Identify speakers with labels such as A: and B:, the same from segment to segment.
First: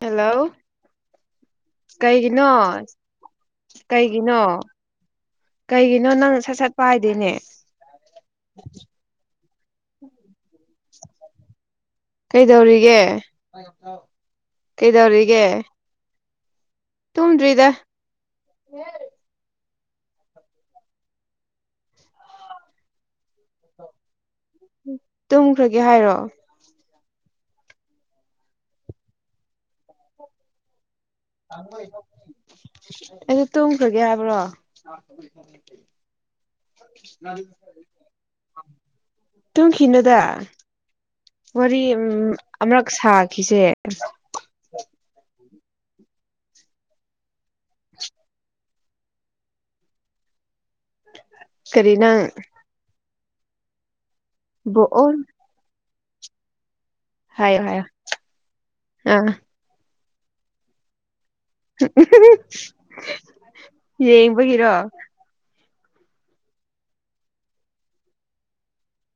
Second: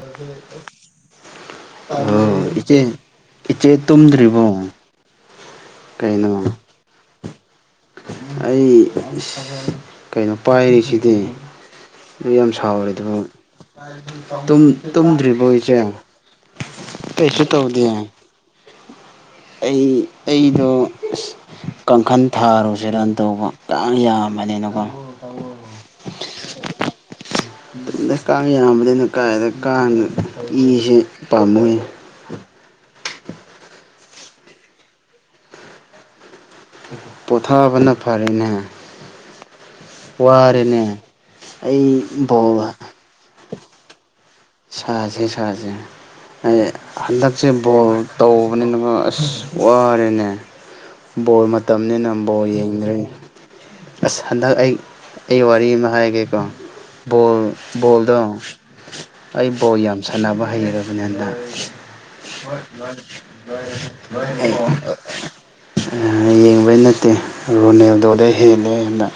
A: hello
B: [inaudible] ꯑꯣ ꯏꯆꯦ
A: ꯀꯩꯒꯤꯅꯣ
B: ꯏꯆꯦ ꯇꯨꯝꯗ꯭ꯔꯤꯕꯣ
A: ꯀꯩꯒꯤꯅꯣ ꯀꯩꯒꯤꯅꯣ
B: ꯀꯩꯅꯣ
A: ꯅꯪ ꯁꯠ ꯁꯠꯄ ꯄꯥꯗꯦꯅꯦ
B: ꯑꯩ ꯏꯁ ꯀꯩꯅꯣ ꯄꯥꯏꯔꯤꯁꯤꯗꯤ ꯑꯗꯨ ꯌꯥꯝ ꯁꯥꯎꯔꯦ
A: ꯀꯩꯗꯧꯔꯤꯒꯦ
B: ꯑꯗꯨꯕꯨ ꯇꯨꯝꯗ꯭ꯔꯤꯕ
A: ꯀꯩꯗꯧꯔꯤꯒꯦ
B: ꯍꯣꯏꯁꯦ ꯀꯩꯁꯨ
A: ꯇꯨꯝꯗ꯭ꯔꯤꯗ
B: ꯇꯧꯗꯦ ꯑꯩ ꯑꯩꯗꯣ ꯏꯁ ꯀꯥꯡꯈꯜ ꯊꯥꯔꯨꯁꯦ ꯔꯟ ꯇꯧꯕ ꯌꯥꯝ ꯌꯥꯝ
A: ꯇꯨꯝꯈ꯭ꯔꯒꯦ ꯍꯥꯏꯔꯣ
B: ꯗ ꯀꯥꯡ ꯌꯥꯝꯕꯅꯤꯅ ꯀꯥꯏꯗ ꯀꯥꯡꯗ ꯏꯤꯁꯦ
A: [inaudible] ꯑꯩꯗ ꯇꯨꯝꯈ꯭ꯔꯒꯦ ꯍꯥꯏꯕ꯭ꯔꯣ
B: ꯄꯣꯊꯥꯕꯅ ꯐꯔꯦꯅꯦ
A: ꯇꯨꯝ ꯈꯤꯅꯨꯗ
B: ꯋꯥꯔꯦꯅꯦ
A: ꯋꯥꯔꯤ
B: ꯑꯩ ꯕꯣꯜ
A: ꯑꯃꯔꯛ ꯁꯥꯈꯤꯁꯦ
B: ꯁꯥꯖꯦ ꯁꯖꯦ ꯑꯩ ꯍꯟꯗꯛꯁꯦ ꯕꯣꯜ ꯇꯧꯕꯅꯤꯅꯀ ꯑꯁ ꯋꯥꯔꯦꯅꯦ ꯕꯣꯜ
A: ꯀꯔꯤ
B: ꯃꯇꯝꯅꯤꯅ
A: ꯅꯪ
B: ꯕꯣꯜ ꯌꯦꯡꯗ꯭ꯔꯦ ꯑꯁ ꯍꯟꯗꯛ ꯑꯩ
A: ꯕꯣꯛꯑꯣ
B: ꯑꯩ ꯋꯥꯔꯤ ꯑꯃ ꯍꯥꯏꯔꯒꯦꯀꯣ ꯕꯣꯜ
A: ꯍꯥꯏꯌꯣ ꯍꯥꯏꯌꯣ
B: ꯕꯣꯜꯗꯣ
A: ꯑꯥ
B: ꯑꯩ ꯕꯣꯜ ꯌꯥꯝ ꯁꯥꯟꯅꯕ ꯍꯩꯔꯕꯅꯤ ꯍꯟꯗ
A: ꯌꯦꯡꯕꯒꯤꯔꯣ
B: ꯑꯩ ꯌꯦꯡꯕꯩ ꯅꯠꯇꯦ ꯔꯣꯅꯦꯜꯗꯣꯗ ꯍꯦꯜꯂꯦꯗ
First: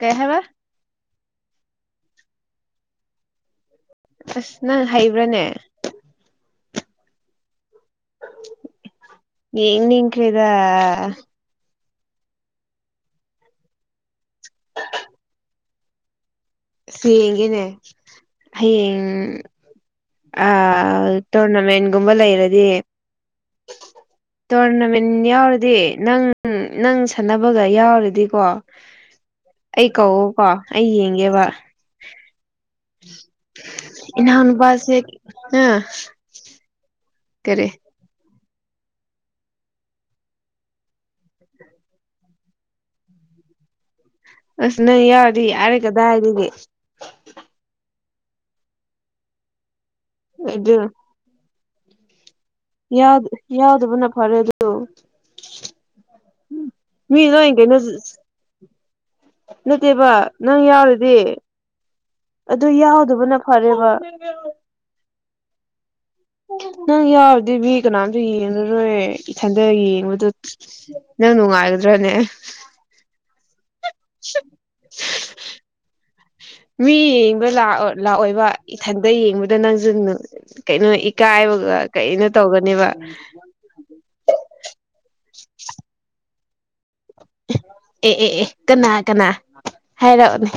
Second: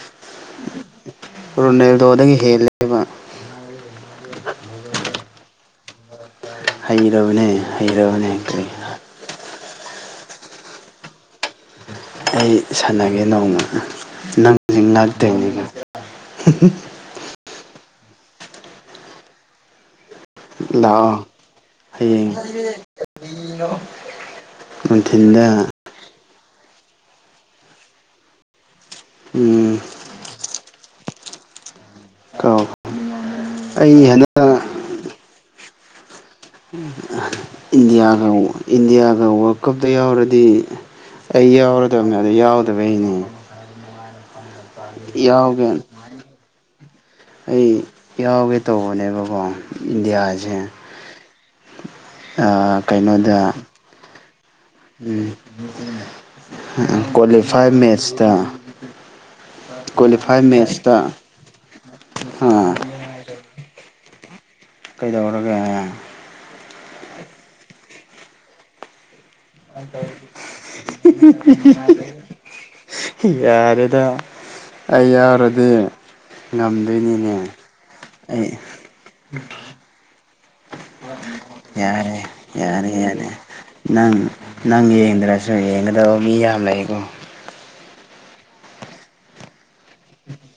A: ꯀꯩ ꯍꯥꯏꯕ
B: ꯔꯣꯅꯦꯜꯗꯣꯗꯒꯤ ꯍꯦꯜꯂꯦꯕ
A: ꯑꯁ ꯅꯪ ꯍꯩꯕ꯭ꯔꯅꯦ
B: ꯍꯩꯔꯕꯅꯦ ꯍꯩꯔꯕꯅꯦ
A: ꯌꯦꯡꯅꯤꯡꯈ꯭ꯔꯦꯗ
B: ꯑꯩ ꯁꯥꯟꯅꯒꯦ ꯅꯣꯡꯃ ꯅꯪ ꯉꯥꯛꯇꯣꯏꯅꯤ
A: ꯌꯦꯡꯒꯦꯅꯦ ꯍꯌꯦꯡ
B: ꯂꯥꯛꯑꯣ
A: ꯑꯥ ꯇꯣꯔꯅꯥꯃꯦꯟꯒꯨꯝꯕ
B: ꯍꯌꯦꯡ
A: ꯂꯩꯔꯗꯤ ꯇꯣꯔꯅꯥꯃꯦꯟ
B: ꯅꯨꯡꯊꯤꯟꯗ
A: ꯌꯥꯎꯔꯗꯤ ꯅꯪ ꯎꯝ ꯅꯪ ꯁꯥꯟꯅꯕꯒ ꯌꯥꯎꯔꯗꯤꯀꯣ
B: ꯎꯝ
A: ꯑꯩ ꯀꯧꯀꯣ ꯑꯩ ꯌꯦꯡꯉ ꯌꯦꯡꯒꯦꯕ
B: ꯀꯥꯎ ꯑꯩ ꯍꯟꯗꯛ
A: ꯏꯅꯥꯎꯅꯨꯄꯥꯁꯦ ꯀꯔꯤ
B: ꯏꯟꯗꯤꯌꯥꯒ ꯏꯟꯗꯤꯌꯥꯒ ꯋꯥꯔꯜ ꯀꯞꯇ ꯌꯥꯎꯔꯗꯤ ꯑꯩ ꯌꯥꯎꯔꯗꯕꯅꯦ ꯑꯗ ꯌꯥꯎꯗꯕꯩꯅꯦ
A: ꯑꯁ ꯅꯪ ꯌꯥꯎꯔꯗꯤ
B: ꯌꯥꯎꯒꯦ
A: ꯌꯥꯔꯦ ꯀꯗꯥꯏꯗꯒꯤ
B: ꯑꯩ ꯌꯥꯎꯒꯦ ꯇꯧꯕꯅꯦꯕꯀꯣ ꯏꯟꯗꯤꯌꯥꯁꯦ
A: ꯑꯗꯨ
B: ꯑꯥ
A: ꯌꯥꯎ
B: ꯀꯩꯅꯣꯗ
A: ꯌꯥꯎꯗꯕꯅ ꯐꯔꯦ ꯑꯗꯨ
B: ꯎꯝ
A: ꯃꯤ ꯂꯣꯏ
B: ꯀ꯭ꯋꯥꯂꯤꯐꯥꯏ
A: ꯀꯩꯅꯣ
B: ꯃꯦꯠꯁꯇ
A: ꯅꯠꯇꯦꯕ
B: ꯀ꯭ꯋꯥꯂꯤꯐꯥꯏ
A: ꯅꯪ
B: ꯃꯦꯠꯁꯇ
A: ꯌꯥꯎꯔꯤꯗꯤ ꯑꯗꯨ ꯌꯥꯎꯗꯕ ꯅ ꯐꯔꯦꯕ
B: ꯑꯗꯨꯗꯧꯔꯒ
A: ꯅꯪ ꯌꯥꯎꯔꯗꯤ ꯃꯤ ꯀꯅꯥꯝꯇ ꯌꯦꯡꯉꯔꯣꯏ ꯏꯊꯟꯗ ꯌꯦꯡꯕꯗ ꯅꯪ ꯅꯨꯡꯉꯥꯏꯒꯗ꯭ꯔꯅꯦ
B: ꯌꯥꯔꯦꯗ ꯑꯩ ꯌꯥꯎꯔꯗꯤ
A: ꯃꯤ
B: ꯉꯝꯗꯣꯏꯅꯤꯅꯦ
A: ꯌꯦꯡꯕꯑꯣ ꯂꯥꯛꯑꯣꯏꯕ
B: ꯑꯩ
A: ꯏꯊꯟꯇ ꯌꯦꯡꯕꯗ ꯅꯪꯁꯨ ꯀꯩꯅꯣ ꯏꯀꯥꯏꯕꯒ
B: ꯌꯥꯔꯦ
A: ꯀꯩꯅꯣ ꯇꯧꯒꯅꯦꯕ
B: ꯌꯥꯔꯦ ꯌꯥꯔꯦ ꯅꯪ ꯅꯪ ꯌꯦꯡꯗ꯭ꯔꯁꯨ ꯁꯨꯝ ꯌꯦꯡꯒꯗꯕ ꯃꯤ ꯌꯥꯝ ꯂꯩꯀꯣ
A: ꯑꯦ ꯑꯦ ꯑꯦ ꯀꯅꯥ ꯀꯅꯥ ꯍꯥꯏꯔꯛꯑꯣꯅꯦ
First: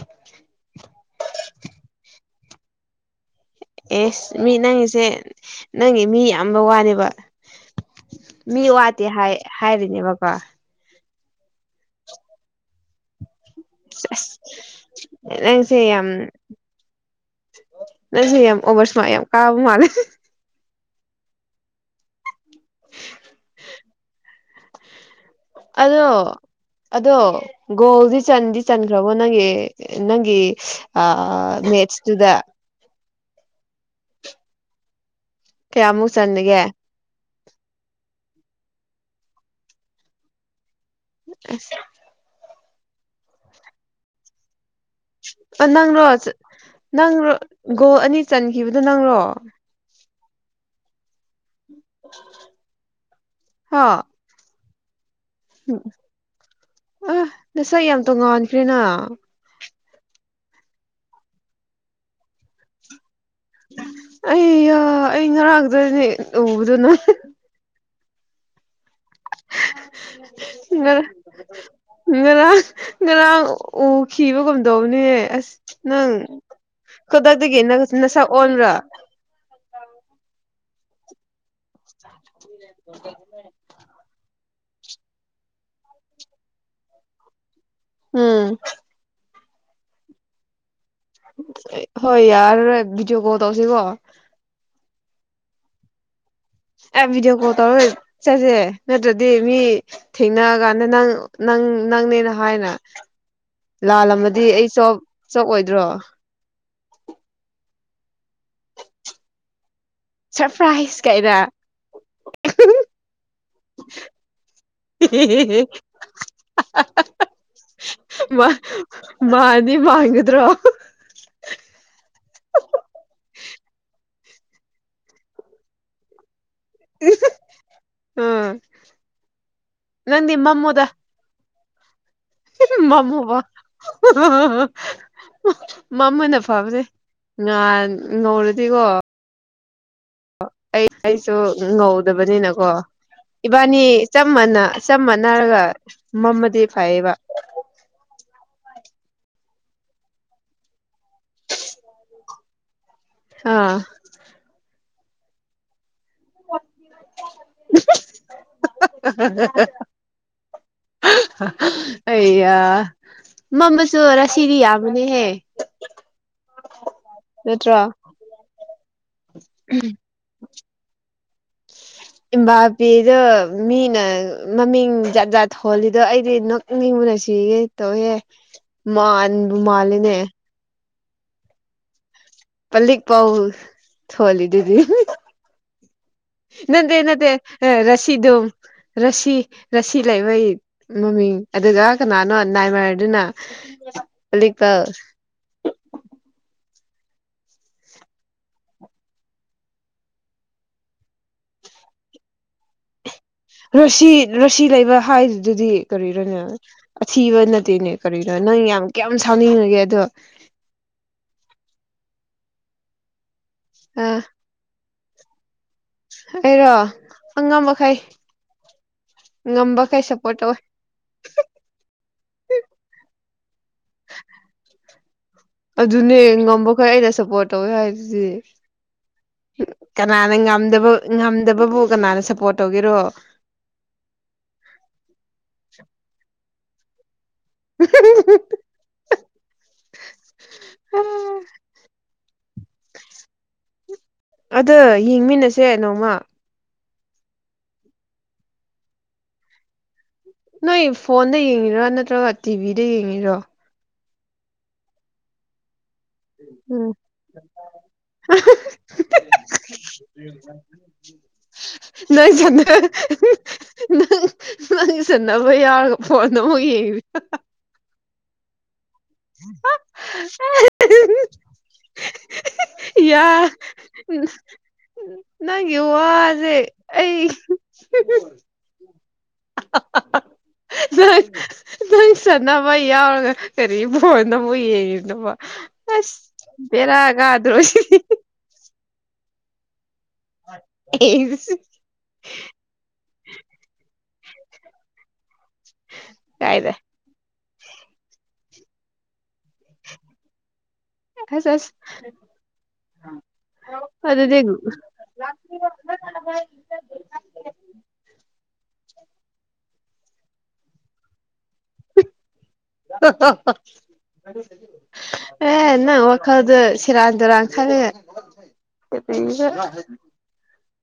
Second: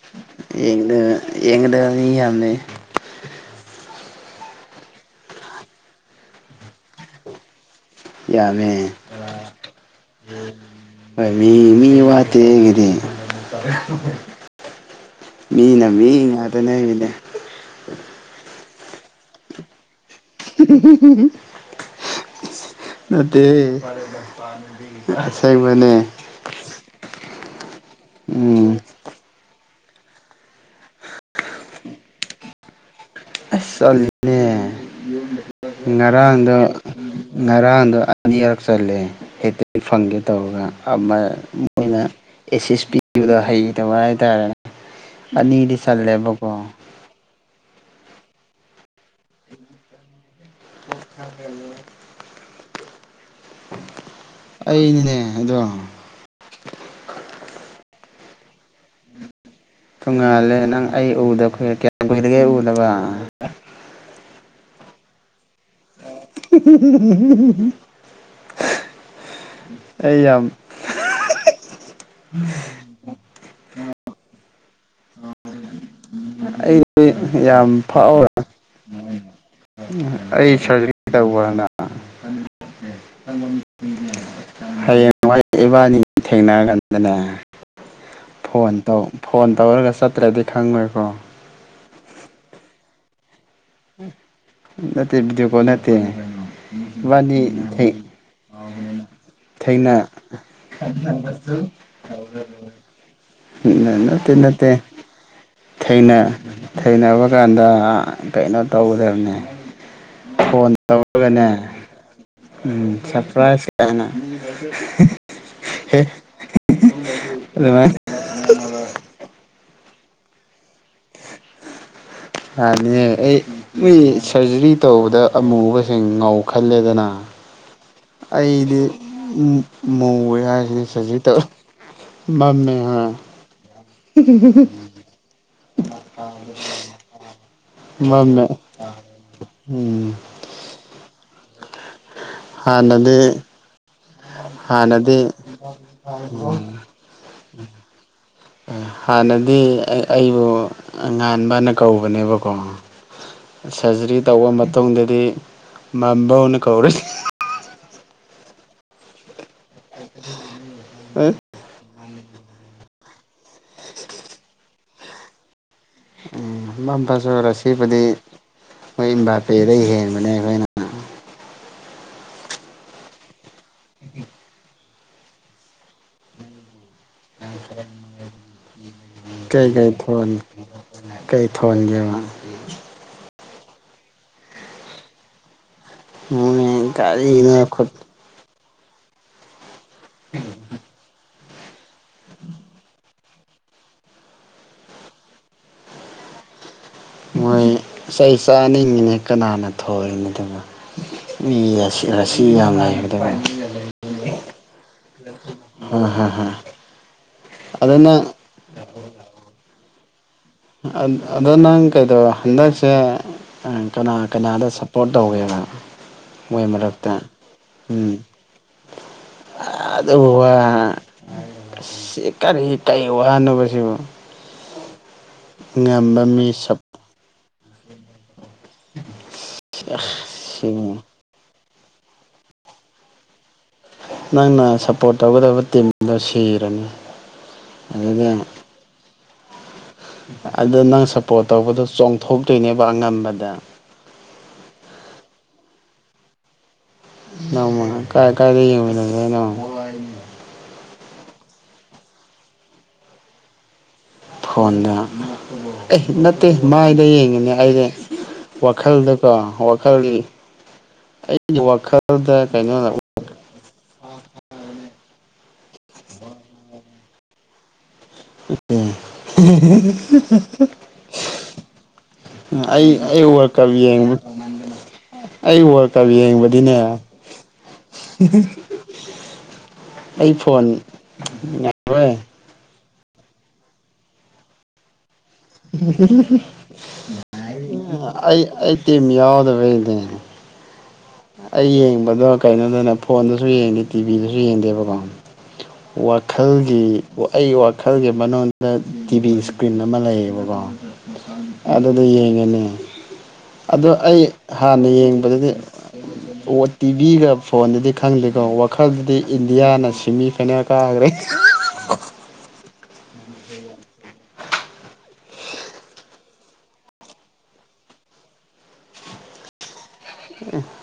B: ꯌꯦꯡꯗ ꯌꯦꯒꯗ ꯃꯤ ꯌꯥꯝ ꯂꯩ
A: ꯏꯁ ꯃꯤ ꯅꯪꯒꯤꯁꯦ ꯅꯪꯒꯤ ꯃꯤ ꯌꯥꯝꯕ ꯋꯥꯅꯦꯕ ꯃꯤ
B: ꯌꯥꯝꯃꯦ
A: ꯋꯥꯠꯇꯦ ꯍꯥꯏ ꯍꯥꯏꯔꯤꯅꯦꯕꯀꯣ
B: ꯍꯣꯏ ꯃꯤ ꯃꯤ ꯋꯥꯇꯦ ꯑꯩꯒꯤꯗꯤ
A: ꯑꯁ ꯅꯪꯁꯦ
B: ꯃꯤꯅ
A: ꯌꯥꯝ
B: ꯃꯤ ꯉꯥꯛꯇꯅꯦ ꯑꯩꯒꯤꯗꯤ
A: ꯑꯣꯕꯔ ꯏꯁꯃꯥꯔꯠ ꯌꯥꯝ ꯀꯥꯕ ꯃꯥꯜꯂꯦ
B: ꯅꯠꯇꯦꯍꯦ
A: ꯑꯗꯣ ꯑꯗꯣ ꯒꯣꯜꯗꯤ ꯆꯟꯗꯤ
B: ꯎꯝ
A: ꯆꯟꯈ꯭ꯔꯕꯣ ꯅꯪꯒꯤ ꯅꯪꯒꯤ ꯑꯥ ꯃꯦꯠꯁꯇꯨꯗ
B: ꯑꯁ ꯆꯜꯂꯤꯅꯦ
A: ꯀꯌꯥꯃꯨꯛ
B: ꯉꯔꯥꯡꯗ
A: ꯆꯟꯒꯦ
B: ꯉꯔꯥꯡꯗꯣ ꯑꯅꯤꯔꯛ ꯆꯜꯂꯦ ꯍꯦꯛꯇ ꯐꯪꯒꯦ ꯇꯧꯔꯒ ꯑ ꯃ
A: ꯑꯁ
B: ꯃꯣꯏꯅ ꯑꯦꯁ ꯑꯦꯁ ꯄꯤꯕꯗꯣ ꯍꯩꯇꯕ ꯍꯥꯏꯇꯥꯔꯦ
A: ꯑ
B: ꯑꯅꯤꯗꯤ
A: ꯅꯪꯔꯣ
B: ꯆꯜꯂꯦꯕꯀꯣ
A: ꯅꯪꯔ ꯒꯣꯜ ꯑꯅꯤ ꯆꯟꯈꯤꯕꯗꯣ ꯅꯪꯔꯣ
B: [unintelligible]
A: ꯍ
B: ꯑꯩꯩꯅꯤꯅꯦ
A: ꯎꯝ ꯑ ꯅꯁꯛ ꯌꯥꯝ ꯇꯣꯡꯉꯥꯟꯈ꯭ꯔꯦꯅ
B: ꯇꯣꯡꯉꯥꯜꯂꯦ ꯅꯪ ꯑꯩ ꯎꯗꯔꯦ ꯀꯌꯥꯝ ꯀꯨꯏꯗꯒꯦ ꯎꯗꯕ
A: ꯑꯩ ꯌꯥ ꯑꯩ ꯉꯔꯥꯡꯗꯅꯦ ꯎꯕꯗꯨꯅ
B: ꯑꯩ ꯌꯥꯝ
A: ꯉꯥ ꯉꯔꯥꯡ ꯉꯔꯥꯡ ꯎꯈꯤꯕꯒꯨꯝ ꯀꯗꯧꯅꯦ ꯑꯁ ꯅꯪ
B: ꯑꯩꯗꯤ
A: ꯈꯨꯗꯛꯇꯒꯤ
B: ꯌꯥꯝ
A: ꯅꯁꯛ
B: ꯐꯥꯎꯔ
A: ꯑꯣꯟꯕ꯭ꯔꯥ
B: ꯑꯩ ꯁꯔꯖꯔꯤ ꯇꯧꯕꯅ
A: [inaudible]
B: ꯍꯌꯦꯡꯋꯥꯏ ꯏꯕꯥꯅꯤ ꯊꯦꯡꯅꯔꯀꯥꯟꯗꯅꯦ
A: ꯎꯝ
B: ꯐꯣꯟ ꯇꯧ ꯐꯣꯟ ꯇꯧꯔꯒ ꯆꯠꯇ꯭ꯔꯗꯤ ꯈꯪꯉꯣꯏ
A: ꯍꯣꯏ ꯌꯥꯔꯔꯣꯢ ꯚꯤꯗꯤꯑꯣ ꯀꯣꯜ ꯇꯧꯁꯤꯀꯣ
B: ꯅꯠꯇꯦ ꯅꯠꯇꯦ ꯀꯣ ꯅꯠꯇꯦ
A: ꯑꯦ ꯚꯤꯗꯤꯑꯣ
B: ꯏꯕꯥꯅꯤ
A: ꯀꯣꯜ ꯇꯧꯔ ꯆꯠꯁꯦ ꯅꯠꯇ꯭ꯔꯗꯤ ꯃꯤ
B: ꯊꯦꯡꯅ
A: ꯊꯦꯡꯅꯑꯀꯥꯟꯗ ꯅꯪ ꯅꯪ ꯅꯪꯅꯦ ꯅꯍꯥꯏꯅ
B: ꯅꯠꯇꯦ ꯅꯠꯇꯦ
A: ꯆꯣꯞ ꯑꯣꯏꯗ꯭ꯔꯣ
B: ꯊꯦꯡ ꯊꯦꯡꯅꯕ ꯀꯥꯟꯗ ꯀꯩꯅꯣ ꯇꯧꯒꯗꯕꯅꯦ ꯐꯣꯟ
A: ꯁꯔꯄ꯭ꯔꯥꯏꯖ ꯀꯥꯏꯅ
B: ꯇꯧꯔꯒꯅꯦ ꯎꯝ ꯁꯔꯄ꯭ꯔꯥꯏꯖ ꯑꯩꯅ
A: ꯃꯥ ꯃꯥꯅꯤ ꯍꯥꯢꯒꯗ꯭ꯔꯣ [inaudible]
B: ꯌꯥꯅꯤꯍꯦ ꯑꯩ ꯃꯨꯏ ꯁꯔꯖꯔꯤ ꯇꯧꯕꯗ ꯑꯃꯨꯕꯁꯤꯡ ꯉꯧ ꯈꯜꯂꯦꯗꯅ
A: ꯎꯝ
B: ꯑꯩꯗꯤ
A: ꯅꯪꯗꯤ
B: ꯃꯨꯋꯦ ꯍꯥꯢꯕꯅꯤ ꯁꯔꯖ꯭ꯔꯤ ꯇꯧ
A: ꯃꯝꯃꯕ ꯃꯝꯕꯅ ꯐꯕꯅꯦ ꯉꯥꯟ
B: ꯃꯝꯃꯦ
A: ꯉꯧꯔꯗꯤꯀꯣ
B: ꯎꯝ
A: ꯑꯣ ꯑꯩ ꯑꯩꯁꯨ ꯉꯧꯗꯕꯅꯤꯅꯀꯣ
B: ꯍꯥꯟꯅꯗꯤ
A: ꯏꯕꯥꯅꯤ ꯆꯞ ꯃꯥꯟꯅ ꯆꯞ
B: ꯍꯥꯟꯅꯗꯤ
A: ꯃꯥꯟꯅꯔꯒ ꯃꯝꯃꯗꯤ ꯐꯩꯌꯦꯕ
B: ꯍꯥꯟꯅꯗꯤ ꯑꯩꯕꯨ ꯉꯥꯟꯕꯅ ꯀꯧꯕꯅꯦꯕꯀꯣ
A: ꯑꯥ
B: ꯁꯔꯖꯔꯤ ꯇꯧꯕ ꯃꯇꯨꯡꯗꯗꯤ ꯃꯝꯕꯧꯅ ꯀꯧꯔꯁꯦ
A: [unintelligible] ꯑꯌꯥ ꯃꯝꯃꯁꯨ ꯔꯥꯁꯤꯗꯤ ꯌꯥꯝꯕꯅꯦꯍꯦ
B: ꯃꯝꯃꯁꯨ
A: ꯅꯠꯇ꯭ꯔꯣ
B: ꯔꯥꯁꯤꯕꯨꯗꯤ ꯃꯣꯏ ꯑꯝꯕꯥꯥꯄꯦꯗꯩ ꯍꯦꯟꯕꯅꯦ ꯑꯩꯈꯣꯏꯅ
A: ꯏꯝꯕꯥꯄꯦꯗꯣ ꯃꯤꯅ ꯃꯃꯤꯡ ꯖꯥꯠ ꯖꯥꯠ ꯊꯣꯜꯂꯤꯗꯣ ꯑꯩꯗꯤ ꯅꯣꯛ ꯅꯣꯛꯅꯤꯡꯕꯅ ꯁꯤꯒꯦ ꯇꯧꯋꯦꯍꯦ ꯃꯥꯟꯕꯨ
B: ꯀꯩ ꯀꯩ
A: ꯃꯥꯜꯂꯤꯅꯦ
B: ꯊꯣꯟ ꯀꯩ ꯊꯣꯟꯒꯦꯕ
A: ꯄꯂꯤꯛ ꯄꯥꯎ ꯊꯣꯜꯂꯤꯗꯨꯗꯤ
B: ꯃꯣꯏ
A: ꯅꯗꯦ ꯅꯗꯦ
B: ꯀꯔꯤꯅꯣ
A: ꯑ
B: ꯈꯨꯠ
A: ꯔꯥꯁꯤꯗꯨ ꯔꯥꯁꯤ ꯔꯥꯁꯤ ꯂꯩꯕꯩ ꯃꯃꯤꯡ ꯑꯗꯨꯒ ꯀꯅꯥꯅꯣ ꯅꯥꯏꯃꯔꯗꯨꯅ ꯑꯂꯤꯀꯜ
B: ꯃꯣꯏ ꯆꯩ ꯆꯥꯅꯤꯡꯉꯤꯅꯦ ꯀꯅꯥꯅ ꯊꯣꯛꯂꯤꯅꯣ ꯑꯗꯨꯅ ꯃꯤ ꯔꯥꯁꯤ ꯔꯥꯁꯤ ꯌꯥꯝ ꯂꯩꯕ
A: ꯔꯥꯁꯤ ꯔꯥꯁꯤ ꯂꯩꯕ ꯍꯥꯏꯔꯤꯗꯨꯗꯤ
B: ꯍꯥ ꯍꯥ
A: ꯀꯔꯤꯔꯣꯅꯦ
B: ꯍꯥ
A: ꯑꯊꯤꯕ ꯅꯠꯇꯦꯅꯦ ꯀꯔꯤꯅꯣꯅꯦ ꯅꯪ ꯌꯥꯝ ꯀꯌꯥꯝ ꯁꯥꯎꯅꯤꯡꯉꯒꯦ ꯑꯗꯣ
B: ꯑꯗꯣ ꯅꯪ ꯀꯩꯗꯧꯔ ꯍꯟꯗꯛꯁꯦ ꯀꯅꯥ ꯀꯅꯥꯗ ꯁꯞ ꯄꯣꯔꯠ ꯇꯧꯒꯦꯕ ꯃꯣꯏ
A: ꯑꯩꯔꯣ
B: ꯃꯔꯛꯇ
A: ꯑꯉꯝꯕꯈꯩ
B: ꯎꯝ
A: ꯉꯝꯕꯈꯩ
B: ꯑꯗꯨꯕꯨ
A: ꯁꯞꯄꯣꯔꯠ
B: ꯋꯥ
A: ꯇꯧꯋꯦ
B: ꯁꯤ ꯀꯔꯤ ꯀꯩ ꯋꯥꯅꯣꯕꯁꯤꯕꯣ
A: ꯑꯗꯨꯅꯦ
B: ꯁꯞ
A: ꯉꯝꯕꯈꯩ ꯑꯩꯅ ꯁꯞꯄꯣꯔꯠ ꯇꯧꯋꯦ ꯍꯥꯏꯕꯁꯤ ꯀꯅꯥꯅ ꯉꯝꯗꯕ
B: ꯁꯤꯅꯤ
A: ꯉꯝꯗꯕꯕꯨ ꯀꯅꯥꯅ ꯁꯞꯄꯣꯔꯠ ꯇꯧꯒꯦꯔꯣ
B: ꯅꯪꯅ ꯁꯞꯄꯣꯔꯠ ꯇꯧꯒꯗꯕ ꯇꯤꯝꯗꯣ ꯁꯤꯔꯅꯤ ꯑꯗꯨꯅ ꯑꯗꯨ ꯅꯪ ꯁꯞꯄꯣꯔꯠ ꯇꯧꯕꯗꯣ ꯆꯣꯡꯊꯣꯛꯇꯣꯏꯅꯦꯕ ꯉꯝꯕꯗ
A: ꯑꯗꯣ ꯌꯦꯡꯃꯤꯟꯅꯁꯦ ꯅꯣꯡꯃ
B: ꯅꯣꯡꯃ ꯀꯥꯏ ꯀꯥꯏꯗ ꯌꯦꯡꯃꯤꯟꯅꯗꯣꯢꯅꯣ
A: ꯅꯣꯏ ꯐꯣꯟꯗ ꯌꯦꯡꯉꯤꯔ ꯅꯠꯇ꯭ꯔꯒ ꯇꯤꯚꯤꯗ ꯌꯦꯡꯉꯤꯔꯣ
B: ꯐꯣꯟꯗ ꯑꯦ ꯅꯠꯇꯦ
A: ꯎꯝ
B: ꯃꯥꯏꯗ ꯌꯦꯡꯉꯤꯅꯦ ꯍꯩꯔꯦ ꯋꯥꯈꯜꯗꯀꯣ ꯋꯥꯈꯜꯒꯤ ꯑꯩꯒꯤ
A: ꯅꯪ
B: ꯋꯥꯈꯜꯗ
A: ꯁꯥꯟꯅ
B: ꯀꯩꯅꯣ
A: ꯅꯪ ꯅꯪ ꯁꯟꯅꯕ ꯌꯥꯎꯔꯒ ꯐꯣꯟꯗ ꯑꯃꯨꯛ ꯌꯦꯡꯉꯤ
B: ꯑꯦ ꯑꯩ ꯑꯩ
A: ꯌꯥ
B: ꯋꯥꯜꯀꯕ ꯌꯦꯡꯕ ꯑꯩ
A: ꯅꯪꯒꯤ
B: ꯋꯥꯔꯜ ꯀꯞ
A: ꯋꯥꯁꯦ
B: ꯌꯦꯡꯕꯗꯤꯅꯦ
A: ꯑꯩ
B: ꯑꯩ ꯐꯣꯟ
A: ꯅꯪ ꯅꯪ
B: ꯉꯝꯔꯣꯏ
A: ꯁꯅꯥ ꯍꯣꯢ ꯌꯥꯎꯔꯒ ꯀꯔꯤ ꯐꯣꯟꯗ ꯑꯃꯨꯛ ꯌꯦꯡꯉꯤꯗꯨꯕꯣ ꯑꯁ ꯕꯦꯔꯥ ꯀꯗ꯭ꯔꯣ
B: ꯑꯩ ꯑꯩ ꯇꯤꯝ ꯌꯥꯎꯗꯕꯤ ꯑꯣꯏꯗꯣꯅꯦ
A: ꯋꯥꯟ
B: ꯑꯩ ꯌꯦꯡꯕꯗꯣ ꯀꯩꯅꯣꯗꯅ ꯐꯣꯟꯗꯁꯨ ꯌꯦꯡꯗꯦ ꯇꯤꯚꯤꯗꯁꯨ ꯌꯦꯡꯗꯦꯕꯀꯣ
A: ꯀꯥꯏꯗ
B: ꯋꯥꯈꯜꯒꯤ ꯑꯩꯒꯤ ꯋꯥꯈꯜꯒꯤ ꯃꯅꯨꯡꯗ ꯇꯤꯚꯤ ꯀ꯭ꯔꯤꯟ ꯑꯃ ꯂꯩꯌꯦꯕꯀꯣ
A: ꯑꯁ ꯑꯁ
B: ꯑꯗꯨꯗ ꯌꯦꯡꯉꯅꯦ ꯑꯗꯣ ꯑꯩ
A: ꯑꯗꯨꯗꯤ
B: ꯍꯥꯟꯅ ꯌꯦꯡꯕꯗꯨꯗꯤ ꯑꯣ ꯇꯤꯚꯤꯒ ꯐꯣꯟꯗꯗꯤ ꯈꯪꯗꯦꯀꯣ ꯋꯥꯈꯜꯗꯗꯤ ꯏꯟꯗꯤꯌꯥꯅ ꯗꯤ ꯃꯤ ꯀꯅꯥ ꯀꯒ꯭ꯔꯦ
A: ꯍ ꯍ ꯍ ꯑꯦ ꯅꯪ ꯋꯥꯈꯜꯗꯣ ꯁꯦꯔꯥꯟ ꯇꯨꯔꯥꯟ ꯈꯟꯂꯦ [unintelligible]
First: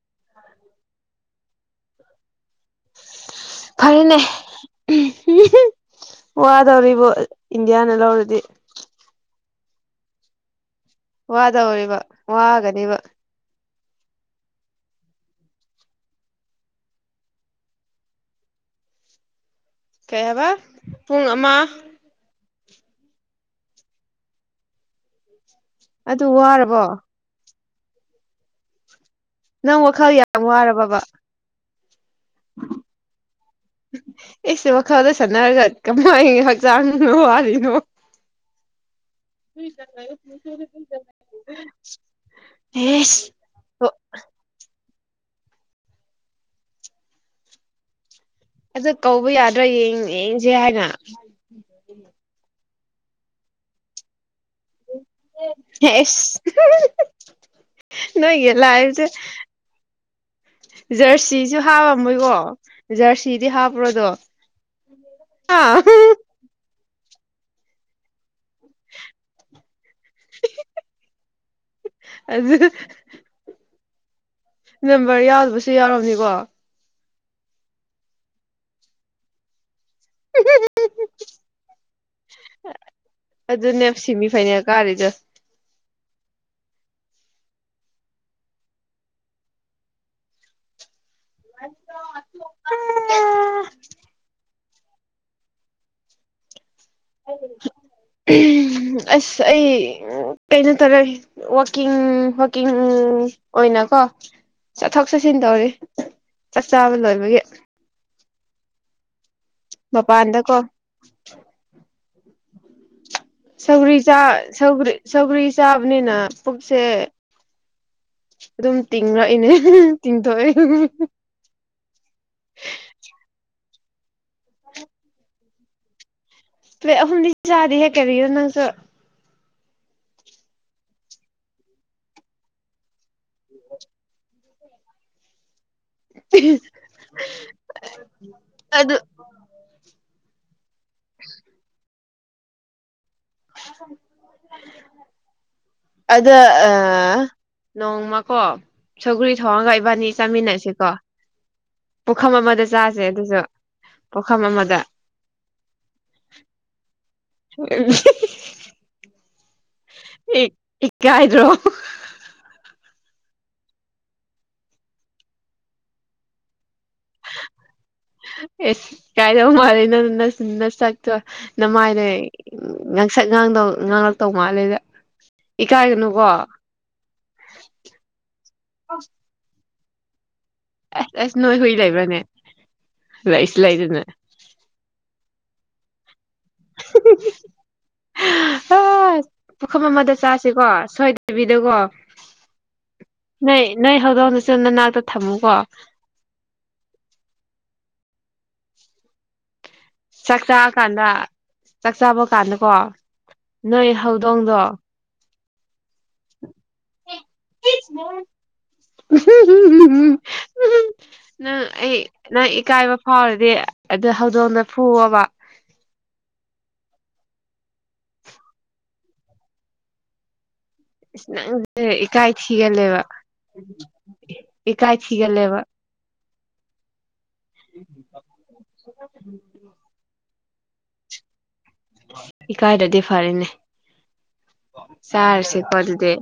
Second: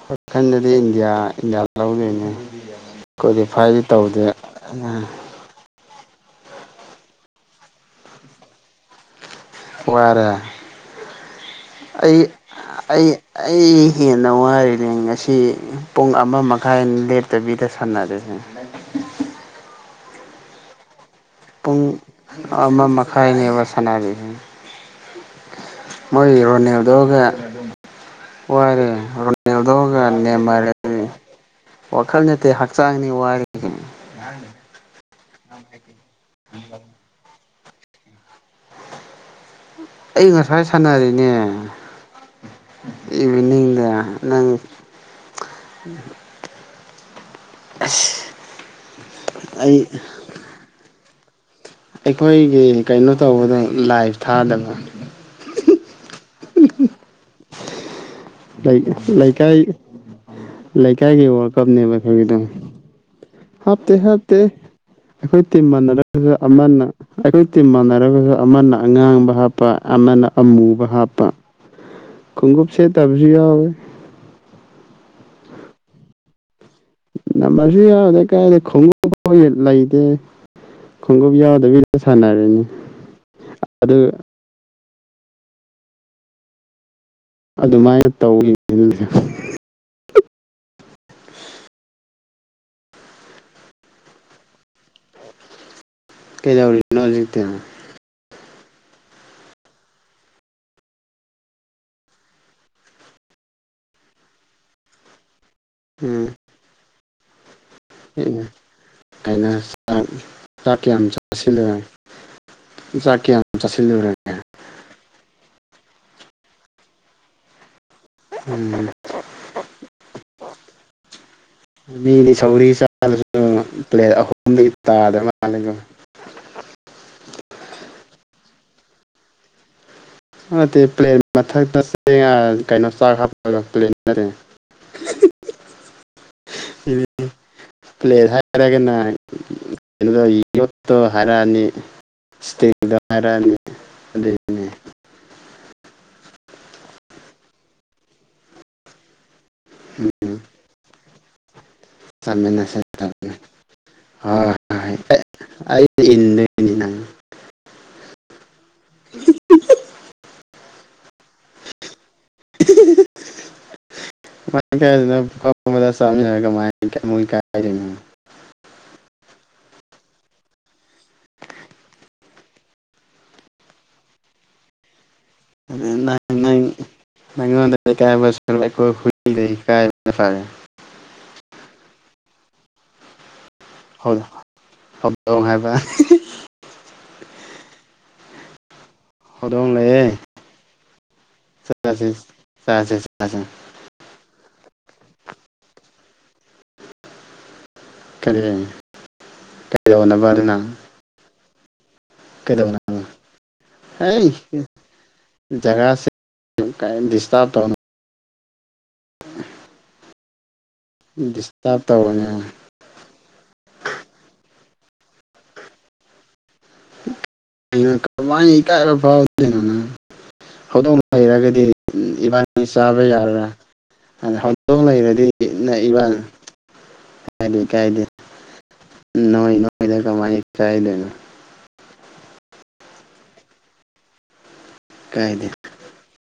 B: ꯋꯈꯟꯗꯗꯤ ꯏꯟꯗꯤꯌꯥ ꯏꯟꯗꯤꯌꯥꯗ ꯂꯧꯗꯣꯏꯅꯦ ꯀ꯭ꯋꯥꯂꯤꯐꯥꯏꯗꯤ
A: ꯐꯔꯦꯅꯦ
B: ꯇꯧꯗꯦ
A: ꯇꯧꯔꯤꯕꯣ ꯏꯟꯗꯤꯌꯥꯅ ꯂꯧꯔꯗꯤ
B: ꯋꯥꯔꯦ
A: ꯋꯥꯗꯧꯔꯤꯕ
B: ꯑꯩ
A: ꯋꯥꯒꯅꯤꯕ
B: ꯑꯩ ꯑꯩ ꯍꯦꯟꯅ ꯋꯥꯔꯤꯔꯤꯅꯦ ꯉꯁꯤ ꯄꯨꯡ ꯑꯃ ꯃꯈꯥꯏ ꯂꯦꯞꯇꯕꯤꯗ ꯁꯥꯟꯅꯔꯦꯅꯦ
A: ꯀꯩ ꯍꯣꯢꯕ ꯄꯨꯡ ꯑꯃ
B: ꯄꯨꯡ ꯑꯃ ꯃꯈꯥꯏꯅꯦꯕ ꯁꯅꯥꯔꯤꯗꯣ
A: ꯑꯗꯨ
B: ꯃꯣꯏꯒꯤ
A: ꯋꯥꯔꯕꯣ
B: ꯔꯣꯅꯦꯜꯗꯣꯒ ꯋꯥꯔꯦ
A: ꯅꯪ
B: ꯔꯣꯅꯦꯜꯗꯣꯒ
A: ꯋꯥꯈꯜ ꯌꯥꯝ
B: ꯅꯦꯃꯥꯔꯒꯗꯤ
A: ꯋꯥꯔꯕꯕ ꯏꯁ ꯋꯥꯈꯜꯗ ꯁꯅꯔꯒ ꯀꯃꯥꯏ ꯆꯔꯁꯨ ꯑꯗꯨꯝ ꯋꯥꯔꯤꯗꯨꯕꯣ
B: ꯑꯩ ꯉꯁꯥꯏ ꯁꯥꯟꯅꯔꯦꯅꯦ
A: ꯏꯁ ꯑꯣ
B: ꯏꯚꯤꯅꯤꯡꯗ ꯅꯪ ꯑꯁ
A: ꯑꯖ ꯀꯧꯕ ꯌꯥꯗ꯭ꯔꯥ
B: ꯑꯩ
A: ꯌꯦꯡ ꯌꯦꯡꯁꯦ ꯍꯥꯏꯅ
B: ꯑꯩꯈꯣꯏꯒꯤ ꯀꯩꯅꯣ ꯇꯧꯕꯗꯣ ꯂꯥꯏꯚ ꯊꯥꯗꯕ
A: ꯍꯦꯁ
B: ꯂꯩ ꯂꯩꯀꯥꯏ ꯂꯩꯀꯥꯏꯒꯤ ꯋꯥꯔꯜ
A: ꯖꯔꯁꯤꯁꯨ
B: ꯀꯞꯅꯦꯕ
A: ꯍꯥꯞꯔꯝꯃꯣꯏꯀꯣ
B: ꯑꯩꯈꯣꯏꯒꯤꯗꯪ
A: ꯖꯔꯁꯤꯗꯤ
B: ꯍꯥꯞꯇꯦ
A: ꯍꯥꯞꯄ꯭ꯔꯣꯗꯣ
B: ꯍꯥꯞꯇꯦ ꯑꯩꯈꯣꯏ ꯇꯤꯝ
A: ꯑꯥ
B: ꯃꯥꯟꯅꯔꯛꯇꯔ ꯑꯃꯅ ꯑꯩꯈꯣꯏ ꯇꯤꯝ ꯃꯥꯟꯅꯔꯒꯁꯨ ꯑꯃꯅ ꯑꯉꯥꯡꯕ ꯍꯥꯞꯄ ꯑꯃꯅ ꯑꯃꯨꯕ ꯍꯥꯞꯄ
A: ꯑꯗꯨ
B: ꯈꯨꯡꯉꯨꯞ ꯁꯦꯠꯇꯕꯁꯨ ꯌꯥꯎꯋꯤ
A: ꯅꯝꯕꯔ ꯌꯥꯗꯕꯁꯨ ꯌꯥꯎꯔꯝꯅꯤꯀꯣ
B: ꯅꯝꯕꯁꯤ ꯌꯥꯗ ꯀꯦ ꯈꯪ ꯂꯩ [unintelligible] ꯈꯣꯡꯎꯞ ꯌꯥꯎꯗꯕꯤꯅ ꯁꯥꯟꯅꯔꯦꯅꯤ ꯑꯗꯨ
A: ꯀꯔꯤꯖꯦ
B: ꯑꯗꯨꯃꯥꯏꯅ ꯇꯧꯒꯤ [unintelligible]
A: [unintelligible]
B: ꯀꯩꯗꯧꯔꯤꯅꯣ ꯍꯧꯖꯤꯛꯇꯤ
A: ꯑꯁ ꯑꯩ ꯀꯩꯅꯣ ꯇꯧꯔꯦ ꯋꯥꯀꯤꯡ ꯋꯥꯀꯤꯡ ꯑꯣꯏꯅꯀꯣ ꯆꯠꯊꯣꯛ ꯆꯠꯁꯤꯟ ꯇꯧꯔꯤ
B: ꯎꯝ
A: ꯆꯥꯛ ꯆꯥꯕ ꯂꯣꯏꯕꯒꯤ ꯃꯄꯥꯟꯗꯀꯣ
B: [unintelligible] ꯆꯥꯛ ꯀꯌꯥꯝ ꯆꯥꯁꯤꯜꯂꯦ
A: ꯁꯧꯒ꯭ꯔꯤ ꯆꯥ ꯁꯧꯒ꯭ꯔꯤ ꯁꯧꯒ꯭ꯔꯤ ꯆꯥꯕꯅꯤꯅ ꯄꯨꯛꯁꯦ ꯑꯗꯨꯝ
B: ꯎꯝ
A: ꯇꯤꯡꯔꯛꯏꯅꯦ ꯇꯤꯡ ꯇꯣ [unintelligible]
B: ꯃꯤꯗꯤ ꯁꯧꯒ꯭ꯔꯤ ꯆꯥꯁꯨ ꯄ꯭ꯂꯦꯠ ꯑꯍꯨꯝꯗꯤ ꯇꯥꯗ꯭ꯔ ꯃꯥꯜꯂꯦꯀꯣ
A: ꯄ꯭ꯂꯦꯠ ꯑꯍꯨꯝꯗꯤ ꯆꯥꯗꯦꯍꯦ ꯀꯔꯤꯔ ꯅꯪꯁꯨ
B: ꯑꯗꯨꯠꯇꯦ ꯄ꯭ꯂꯦꯟ ꯃꯊꯛꯇ ꯀꯩꯅꯣ ꯆꯥꯛ ꯍꯥꯞꯄꯒ ꯄ꯭ꯂꯦꯟꯗꯔ [unintelligible] ꯄ꯭ꯂꯦ
A: ꯑꯗꯨ
B: ꯍꯥꯏꯔꯒꯅ [unintelligible] ꯀꯅꯥ ꯌꯣꯠꯇꯣ ꯍꯥꯏꯔꯅꯤ ꯏꯁꯇꯦꯟꯗꯣ ꯍꯥꯏꯔꯅꯤ ꯑꯗꯨꯒꯤꯅꯤ
A: ꯑꯗ ꯑꯥ ꯅꯣꯡꯃꯀꯣ ꯁꯧꯒ꯭ꯔꯤ ꯊꯧꯡꯉꯒ ꯏꯕꯥꯅꯤ
B: ꯎꯝ
A: ꯆꯥꯃꯤꯟꯅꯁꯤꯀꯣ ꯄꯨꯈꯝ ꯑꯃꯗ
B: ꯆꯥꯃꯤꯟꯅꯁꯦ
A: ꯆꯥꯁꯦ ꯑꯗꯨꯁꯨ ꯄꯨꯈꯝ ꯑꯃꯗ
B: ꯑꯩꯗꯤ ꯏꯟꯗꯣꯏꯅꯦ ꯅꯪ
A: [unintelligible] ꯏꯛ ꯏꯀꯥꯏꯗ꯭ꯔꯣ
B: [unintelligible]
A: ꯀꯥꯏꯗꯧ ꯃꯥꯜꯂꯦ ꯅ ꯅ ꯅꯁꯛꯇꯣ ꯅꯃꯥꯏꯗꯩ ꯉꯥꯡꯁꯛ ꯉꯥꯡꯗꯧ ꯉꯥꯡꯂ ꯇꯧꯃꯥꯂꯦꯗ
B: [unintelligible] ꯐꯔꯦ
A: ꯑꯦꯁ ꯑꯦꯁ ꯅꯣꯏ ꯍꯨꯏ ꯂꯩꯕꯅꯦ ꯂꯥꯏꯁ
B: ꯍꯧ ꯍꯧꯗꯣꯡ ꯍꯥꯏꯕ
A: ꯍꯥꯁ
B: ꯍꯧꯗꯣꯡ
A: ꯄꯨꯈꯝ
B: ꯂꯩꯌꯦ
A: ꯑꯃꯗ ꯆꯥꯁꯤꯀꯣ ꯁꯣꯏꯗꯕꯤꯗꯀꯣ
B: ꯆꯥꯁꯤ ꯆꯥꯁꯤ ꯆꯥꯁꯤ
A: ꯅꯣꯏ ꯅꯣꯏ ꯍꯧꯗꯣꯡ ꯆꯟ ꯅꯅꯥꯛꯇ ꯊꯝꯃꯨ ꯀꯣ
B: ꯀꯔꯤ ꯀꯔꯤꯗꯧꯅꯕ
A: ꯆꯥꯛ
B: ꯑꯗꯨꯅ
A: ꯆꯥꯔꯀꯥꯟꯗ ꯆꯥꯛ ꯆꯥꯕ ꯀꯥꯟꯗꯀꯣ
B: ꯀꯩꯗꯧꯅꯕ
A: ꯅꯣꯏ
B: ꯍꯩ
A: ꯍꯧꯗꯣꯡꯗꯣ
B: ꯖꯒꯥꯁꯦ ꯀꯦꯝ ꯗꯤꯁꯇꯥꯥꯔꯕ ꯇꯧꯅꯣ
A: ꯎꯝꯍꯨ ꯍꯨ ꯍꯨ ꯍꯨ ꯎꯍꯨ ꯅꯪ
B: ꯗꯤꯁꯇꯥꯔꯕ
A: ꯑꯩ
B: ꯇꯧꯒꯅꯨ
A: ꯅꯪ ꯏꯀꯥꯏꯕ ꯐꯥꯎꯔꯗꯤ ꯑꯗꯨ ꯍꯧꯗꯣꯡꯗ ꯐꯨꯑꯣꯕ
B: ꯀꯩꯅꯣ ꯀꯃꯥꯏꯅ ꯏꯀꯥꯏꯕ ꯐꯥꯎꯗꯣꯏꯅꯣ ꯅꯪ ꯍꯧꯗꯣꯡ
A: ꯑꯁ
B: ꯍꯩꯔꯒꯗꯤ
A: ꯅꯪꯁꯦ ꯏꯀꯥꯏ
B: ꯏꯕꯥꯥꯟꯅꯤ
A: ꯊꯤꯒꯜꯂꯦꯕ
B: ꯆꯥꯕ ꯌꯥꯔꯔꯥ ꯑꯗ ꯍꯧꯗꯣꯡ
A: ꯏꯀꯥꯏ
B: ꯂꯩꯔꯗꯤ
A: ꯊꯤꯒꯜꯂꯦꯕ
B: ꯅꯛꯏꯕ ꯀꯥꯏꯗꯦ ꯀꯥꯏꯗꯦ ꯅꯣꯏ ꯅꯣꯏꯗ ꯀꯃꯥꯏ ꯀꯥꯏꯗꯣꯏꯅꯣ
A: ꯏꯀꯥꯏꯗꯗꯤ ꯐꯔꯦꯅꯦ
B: ꯏꯀꯥꯏꯗꯦ
A: ꯆꯥꯔꯁꯦꯀꯣ ꯑꯗꯨꯗꯤ